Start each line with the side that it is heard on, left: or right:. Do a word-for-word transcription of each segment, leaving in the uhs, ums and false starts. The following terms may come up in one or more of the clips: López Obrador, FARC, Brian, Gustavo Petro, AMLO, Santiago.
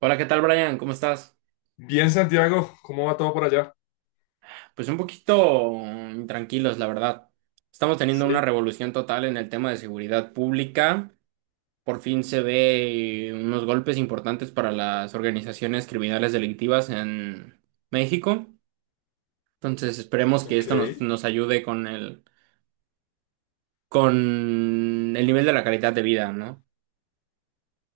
right: Hola, ¿qué tal, Brian? ¿Cómo estás?
left: Bien, Santiago, ¿cómo va todo por allá?
right: Pues un poquito mm, tranquilos, la verdad. Estamos teniendo una
left: Sí,
right: revolución total en el tema de seguridad pública. Por fin se ve eh, unos golpes importantes para las organizaciones criminales delictivas en México. Entonces, esperemos que
left: ok,
right: esto nos, nos ayude con el, con el nivel de la calidad de vida, ¿no?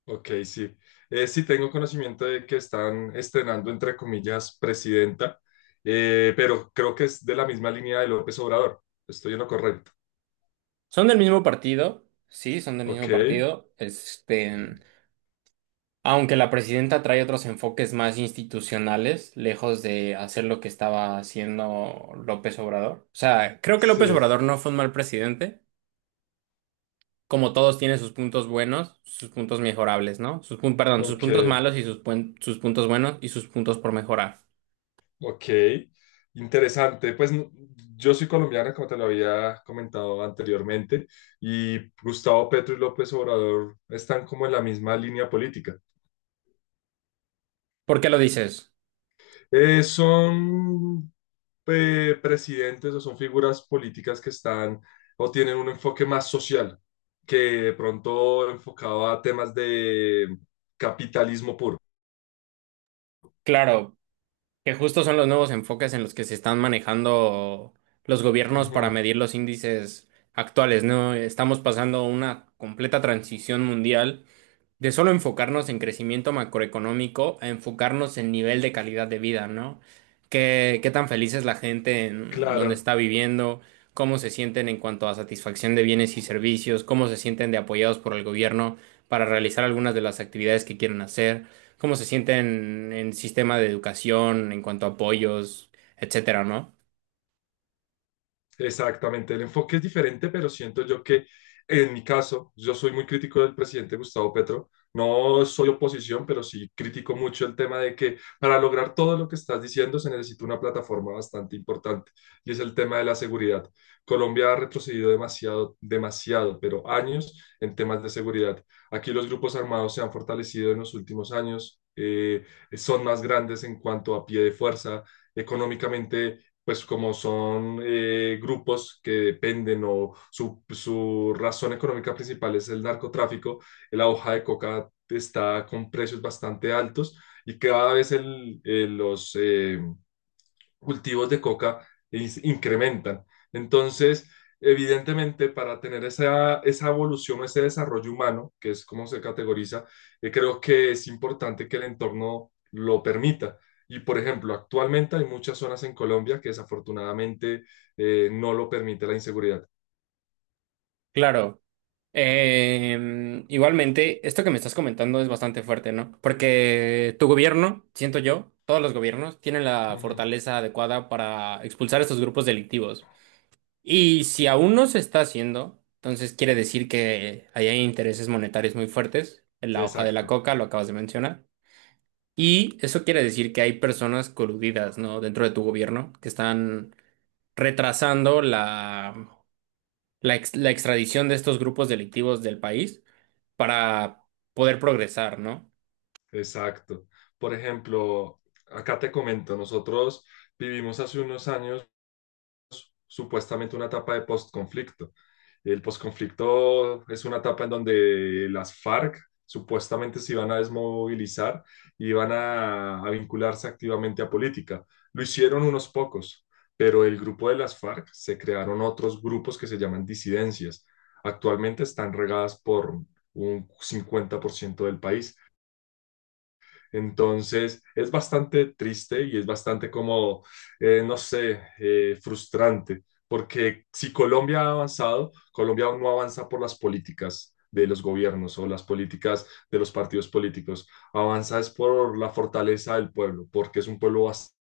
left: ok, sí. Eh, sí, tengo conocimiento de que están estrenando, entre comillas, presidenta, eh, pero creo que es de la misma línea de López Obrador. Estoy en lo correcto.
right: Son del mismo partido, sí, son del mismo
left: Ok,
right: partido. Este, Aunque la presidenta trae otros enfoques más institucionales, lejos de hacer lo que estaba haciendo López Obrador. O sea, creo que
left: sí,
right: López Obrador no fue un mal presidente. Como todos tiene sus puntos buenos, sus puntos mejorables, ¿no? Sus, pun- perdón, sus
left: ok,
right: puntos malos y sus, puen- sus puntos buenos y sus puntos por mejorar.
left: ok. Interesante. Pues no- yo soy colombiana, como te lo había comentado anteriormente, y Gustavo Petro y López Obrador están como en la misma línea política.
right: ¿Por qué lo dices?
left: Eh, son eh, Presidentes o son figuras políticas que están o tienen un enfoque más social, que de pronto enfocado a temas de capitalismo puro.
right: Claro, que justo son los nuevos enfoques en los que se están manejando los gobiernos para
left: Ujú.
right: medir los índices actuales, ¿no? Estamos pasando una completa transición mundial de solo enfocarnos en crecimiento macroeconómico a enfocarnos en nivel de calidad de vida, ¿no? ¿Qué, qué tan feliz es la gente en donde
left: Claro.
right: está viviendo? ¿Cómo se sienten en cuanto a satisfacción de bienes y servicios? ¿Cómo se sienten de apoyados por el gobierno para realizar algunas de las actividades que quieren hacer? ¿Cómo se sienten en sistema de educación, en cuanto a apoyos, etcétera, ¿no?
left: Exactamente, el enfoque es diferente, pero siento yo que en mi caso, yo soy muy crítico del presidente Gustavo Petro. No soy oposición, pero sí critico mucho el tema de que para lograr todo lo que estás diciendo se necesita una plataforma bastante importante y es el tema de la seguridad. Colombia ha retrocedido demasiado, demasiado, pero años en temas de seguridad. Aquí los grupos armados se han fortalecido en los últimos años, eh, son más grandes en cuanto a pie de fuerza, económicamente pues como son eh, grupos que dependen o su, su razón económica principal es el narcotráfico, la hoja de coca está con precios bastante altos y cada vez el, eh, los, eh, cultivos de coca incrementan. Entonces, evidentemente, para tener esa, esa evolución, ese desarrollo humano, que es como se categoriza, eh, creo que es importante que el entorno lo permita. Y, por ejemplo, actualmente hay muchas zonas en Colombia que desafortunadamente eh, no lo permite la inseguridad.
right: Claro. Eh, igualmente, esto que me estás comentando es bastante fuerte, ¿no? Porque tu gobierno, siento yo, todos los gobiernos tienen la
left: Ujú.
right: fortaleza adecuada para expulsar a estos grupos delictivos. Y si aún no se está haciendo, entonces quiere decir que ahí hay intereses monetarios muy fuertes en la hoja de la
left: Exacto,
right: coca, lo acabas de mencionar. Y eso quiere decir que hay personas coludidas, ¿no? Dentro de tu gobierno que están retrasando la la, ex- la extradición de estos grupos delictivos del país para poder progresar, ¿no?
left: exacto. Por ejemplo, acá te comento, nosotros vivimos hace unos años supuestamente una etapa de postconflicto. El postconflicto es una etapa en donde las FARC supuestamente se iban a desmovilizar y iban a, a vincularse activamente a política. Lo hicieron unos pocos, pero el grupo de las FARC se crearon otros grupos que se llaman disidencias. Actualmente están regadas por un cincuenta por ciento del país. Entonces, es bastante triste y es bastante como, eh, no sé, eh, frustrante, porque si Colombia ha avanzado, Colombia aún no avanza por las políticas de los gobiernos o las políticas de los partidos políticos. Avanza es por la fortaleza del pueblo, porque es un pueblo bastante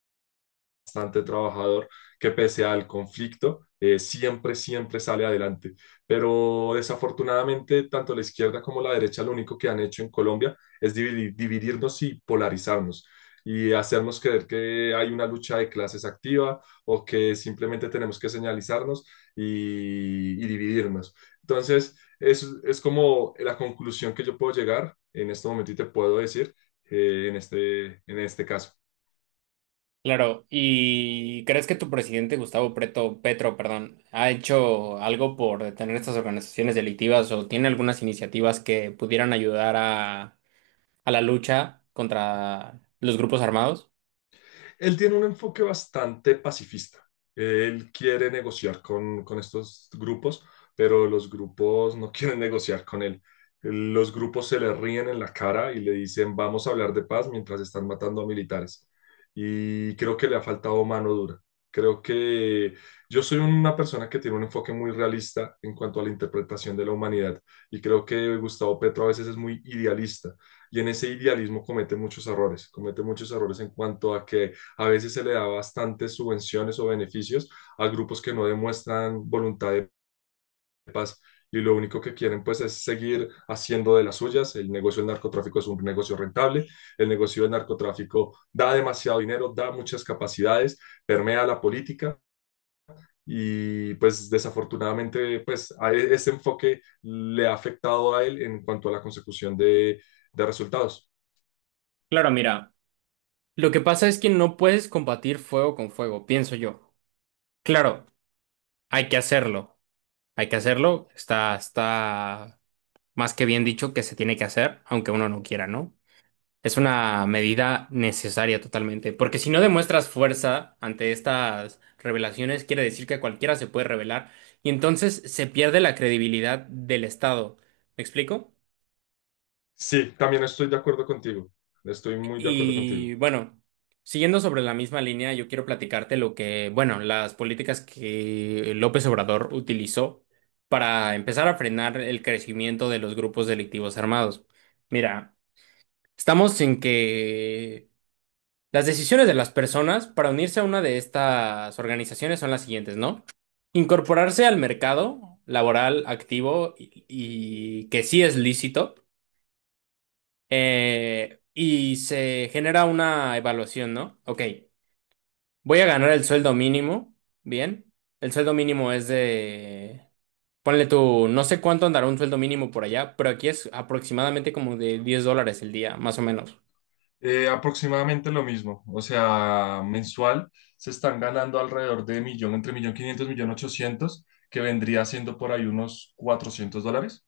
left: bastante trabajador que pese al conflicto, eh, siempre, siempre sale adelante. Pero desafortunadamente, tanto la izquierda como la derecha lo único que han hecho en Colombia es dividi- dividirnos y polarizarnos y hacernos creer que hay una lucha de clases activa o que simplemente tenemos que señalizarnos y, y dividirnos. Entonces, es, es como la conclusión que yo puedo llegar en este momento y te puedo decir eh, en este, en este caso.
right: Claro, ¿y crees que tu presidente Gustavo Preto, Petro, perdón, ha hecho algo por detener estas organizaciones delictivas o tiene algunas iniciativas que pudieran ayudar a, a la lucha contra los grupos armados?
left: Él tiene un enfoque bastante pacifista. Él quiere negociar con, con estos grupos, pero los grupos no quieren negociar con él. Los grupos se le ríen en la cara y le dicen, vamos a hablar de paz mientras están matando a militares. Y creo que le ha faltado mano dura. Creo que yo soy una persona que tiene un enfoque muy realista en cuanto a la interpretación de la humanidad y creo que Gustavo Petro a veces es muy idealista y en ese idealismo comete muchos errores, comete muchos errores en cuanto a que a veces se le da bastantes subvenciones o beneficios a grupos que no demuestran voluntad de paz y lo único que quieren pues es seguir haciendo de las suyas. El negocio del narcotráfico es un negocio rentable, el negocio del narcotráfico da demasiado dinero, da muchas capacidades, permea la política y pues desafortunadamente pues a e- ese enfoque le ha afectado a él en cuanto a la consecución de, de resultados.
right: Claro, mira, lo que pasa es que no puedes combatir fuego con fuego, pienso yo. Claro, hay que hacerlo, hay que hacerlo, está, está más que bien dicho, que se tiene que hacer, aunque uno no quiera, ¿no? Es una medida necesaria totalmente, porque si no demuestras fuerza ante estas revelaciones, quiere decir que cualquiera se puede revelar y entonces se pierde la credibilidad del Estado. ¿Me explico?
left: Sí, también estoy de acuerdo contigo, estoy muy de acuerdo contigo.
right: Y bueno, siguiendo sobre la misma línea, yo quiero platicarte lo que, bueno, las políticas que López Obrador utilizó para empezar a frenar el crecimiento de los grupos delictivos armados. Mira, estamos en que las decisiones de las personas para unirse a una de estas organizaciones son las siguientes, ¿no? Incorporarse al mercado laboral activo y, y que sí es lícito, eh, y se genera una evaluación, ¿no? Ok, voy a ganar el sueldo mínimo, bien. El sueldo mínimo es de, ponle tú, no sé cuánto andará un sueldo mínimo por allá, pero aquí es aproximadamente como de diez dólares el día, más o menos.
left: Eh, aproximadamente lo mismo, o sea, mensual se están ganando alrededor de millón, entre millón quinientos, millón ochocientos, que vendría siendo por ahí unos cuatrocientos dólares.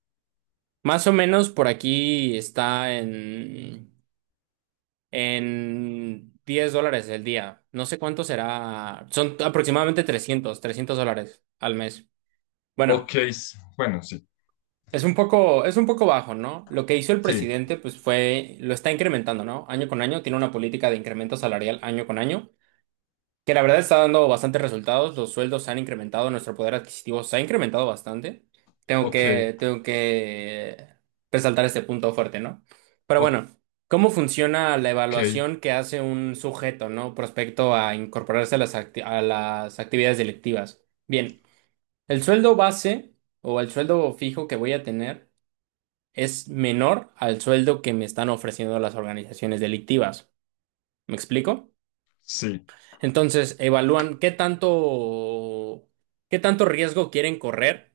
right: Más o menos por aquí está en, en diez dólares el día. No sé cuánto será. Son aproximadamente trescientos trescientos dólares al mes. Bueno,
left: Ok, s- bueno, sí,
right: es un poco, es un poco bajo, ¿no? Lo que hizo el
left: sí,
right: presidente, pues fue, lo está incrementando, ¿no? Año con año, tiene una política de incremento salarial año con año, que la verdad está dando bastantes resultados. Los sueldos se han incrementado, nuestro poder adquisitivo se ha incrementado bastante. Tengo
left: ok,
right: que, tengo que resaltar este punto fuerte, ¿no? Pero bueno, ¿cómo funciona la
left: ok,
right: evaluación que hace un sujeto, ¿no? Prospecto a incorporarse a las, acti- a las actividades delictivas. Bien, el sueldo base o el sueldo fijo que voy a tener es menor al sueldo que me están ofreciendo las organizaciones delictivas. ¿Me explico?
left: sí,
right: Entonces, evalúan qué tanto, qué tanto riesgo quieren correr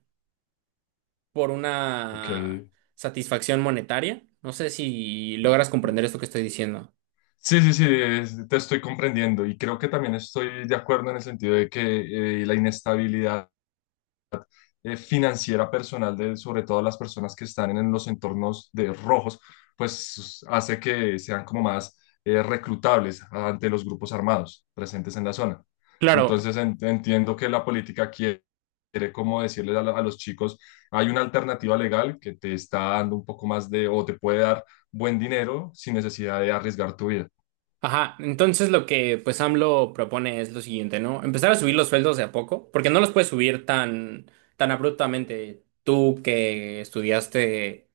right: por
left: ok.
right: una satisfacción monetaria. No sé si logras comprender esto que estoy diciendo.
left: Sí, sí, sí, es- te estoy comprendiendo y creo que también estoy de acuerdo en el sentido de que eh, la inestabilidad eh, financiera personal de sobre todo las personas que están en los entornos de rojos, pues hace que sean como más eh, reclutables ante los grupos armados presentes en la zona.
right: Claro,
left: Entonces en- entiendo que la política quiere, quiere como decirles a, la- a los chicos, hay una alternativa legal que te está dando un poco más de o te puede dar buen dinero sin necesidad de arriesgar tu vida.
right: ajá. Entonces lo que pues AMLO propone es lo siguiente, ¿no? Empezar a subir los sueldos de a poco, porque no los puedes subir tan, tan abruptamente. Tú que estudiaste,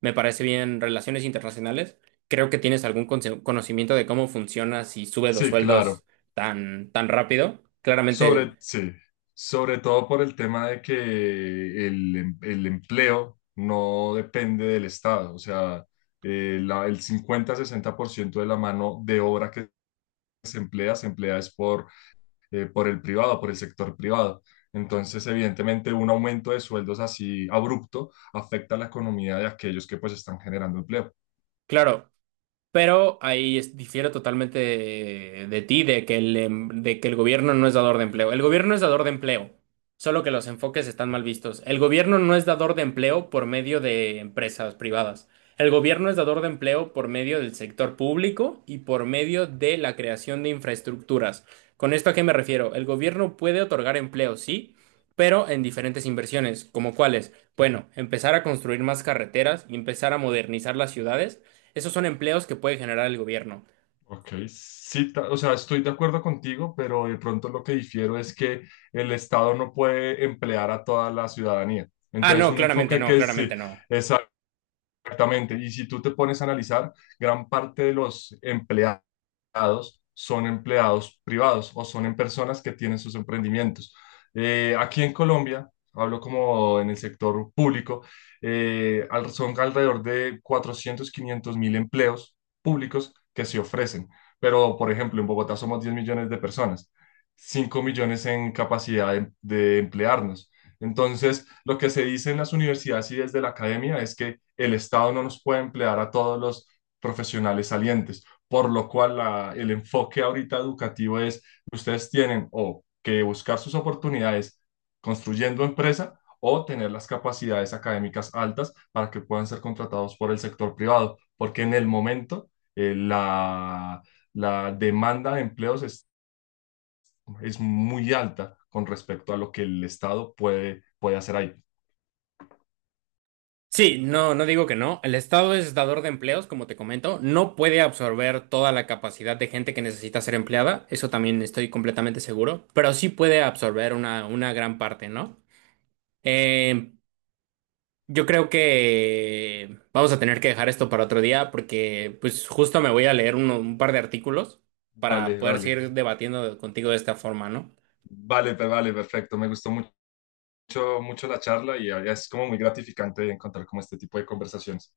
right: me parece bien, relaciones internacionales. Creo que tienes algún conce- conocimiento de cómo funciona si sube los
left: Sí, claro.
right: sueldos tan, tan rápido.
left: Sobre,
right: Claramente,
left: sí, Sobre todo por el tema de que el, em- el empleo no depende del Estado, o sea, eh, la- el cincuenta sesenta por ciento de la mano de obra que se emplea, se emplea es por, eh, por el privado, por el sector privado. Entonces, evidentemente, un aumento de sueldos así abrupto afecta a la economía de aquellos que pues están generando empleo.
right: claro, pero ahí es- difiero totalmente de, de ti, de que el, em- de que el gobierno no es dador de empleo. El gobierno es dador de empleo, solo que los enfoques están mal vistos. El gobierno no es dador de empleo por medio de empresas privadas. El gobierno es dador de empleo por medio del sector público y por medio de la creación de infraestructuras. ¿Con esto a qué me refiero? El gobierno puede otorgar empleo, sí, pero en diferentes inversiones, como cuáles. Bueno, empezar a construir más carreteras y empezar a modernizar las ciudades, esos son empleos que puede generar el gobierno.
left: Ok, sí, ta- o sea, estoy de acuerdo contigo, pero de pronto lo que difiero es que el Estado no puede emplear a toda la ciudadanía.
right: Ah,
left: Entonces,
right: no,
left: un
right: claramente
left: enfoque
right: no,
left: que sí,
right: claramente no.
left: exactamente. Y si tú te pones a analizar, gran parte de los empleados son empleados privados o son en personas que tienen sus emprendimientos. Eh, aquí en Colombia, hablo como en el sector público, eh, al- son alrededor de cuatrocientos quinientos mil empleos públicos que se ofrecen. Pero, por ejemplo, en Bogotá somos diez millones de personas, cinco millones en capacidad de, de emplearnos. Entonces, lo que se dice en las universidades y desde la academia es que el Estado no nos puede emplear a todos los profesionales salientes por lo cual la- el enfoque ahorita educativo es, ustedes tienen o que buscar sus oportunidades construyendo empresa o tener las capacidades académicas altas para que puedan ser contratados por el sector privado, porque en el momento eh, la, la demanda de empleos es, es muy alta con respecto a lo que el Estado puede, puede hacer ahí.
right: Sí, no, no digo que no. El Estado es dador de empleos, como te comento. No puede absorber toda la capacidad de gente que necesita ser empleada. Eso también estoy completamente seguro. Pero sí puede absorber una, una gran parte, ¿no? Eh, yo creo que vamos a tener que dejar esto para otro día porque pues justo me voy a leer uno- un par de artículos para
left: Vale,
right: poder
left: vale,
right: seguir debatiendo contigo de esta forma, ¿no?
left: vale, pe- vale, perfecto. Me gustó mucho, mucho la charla y es como muy gratificante encontrar como este tipo de conversaciones.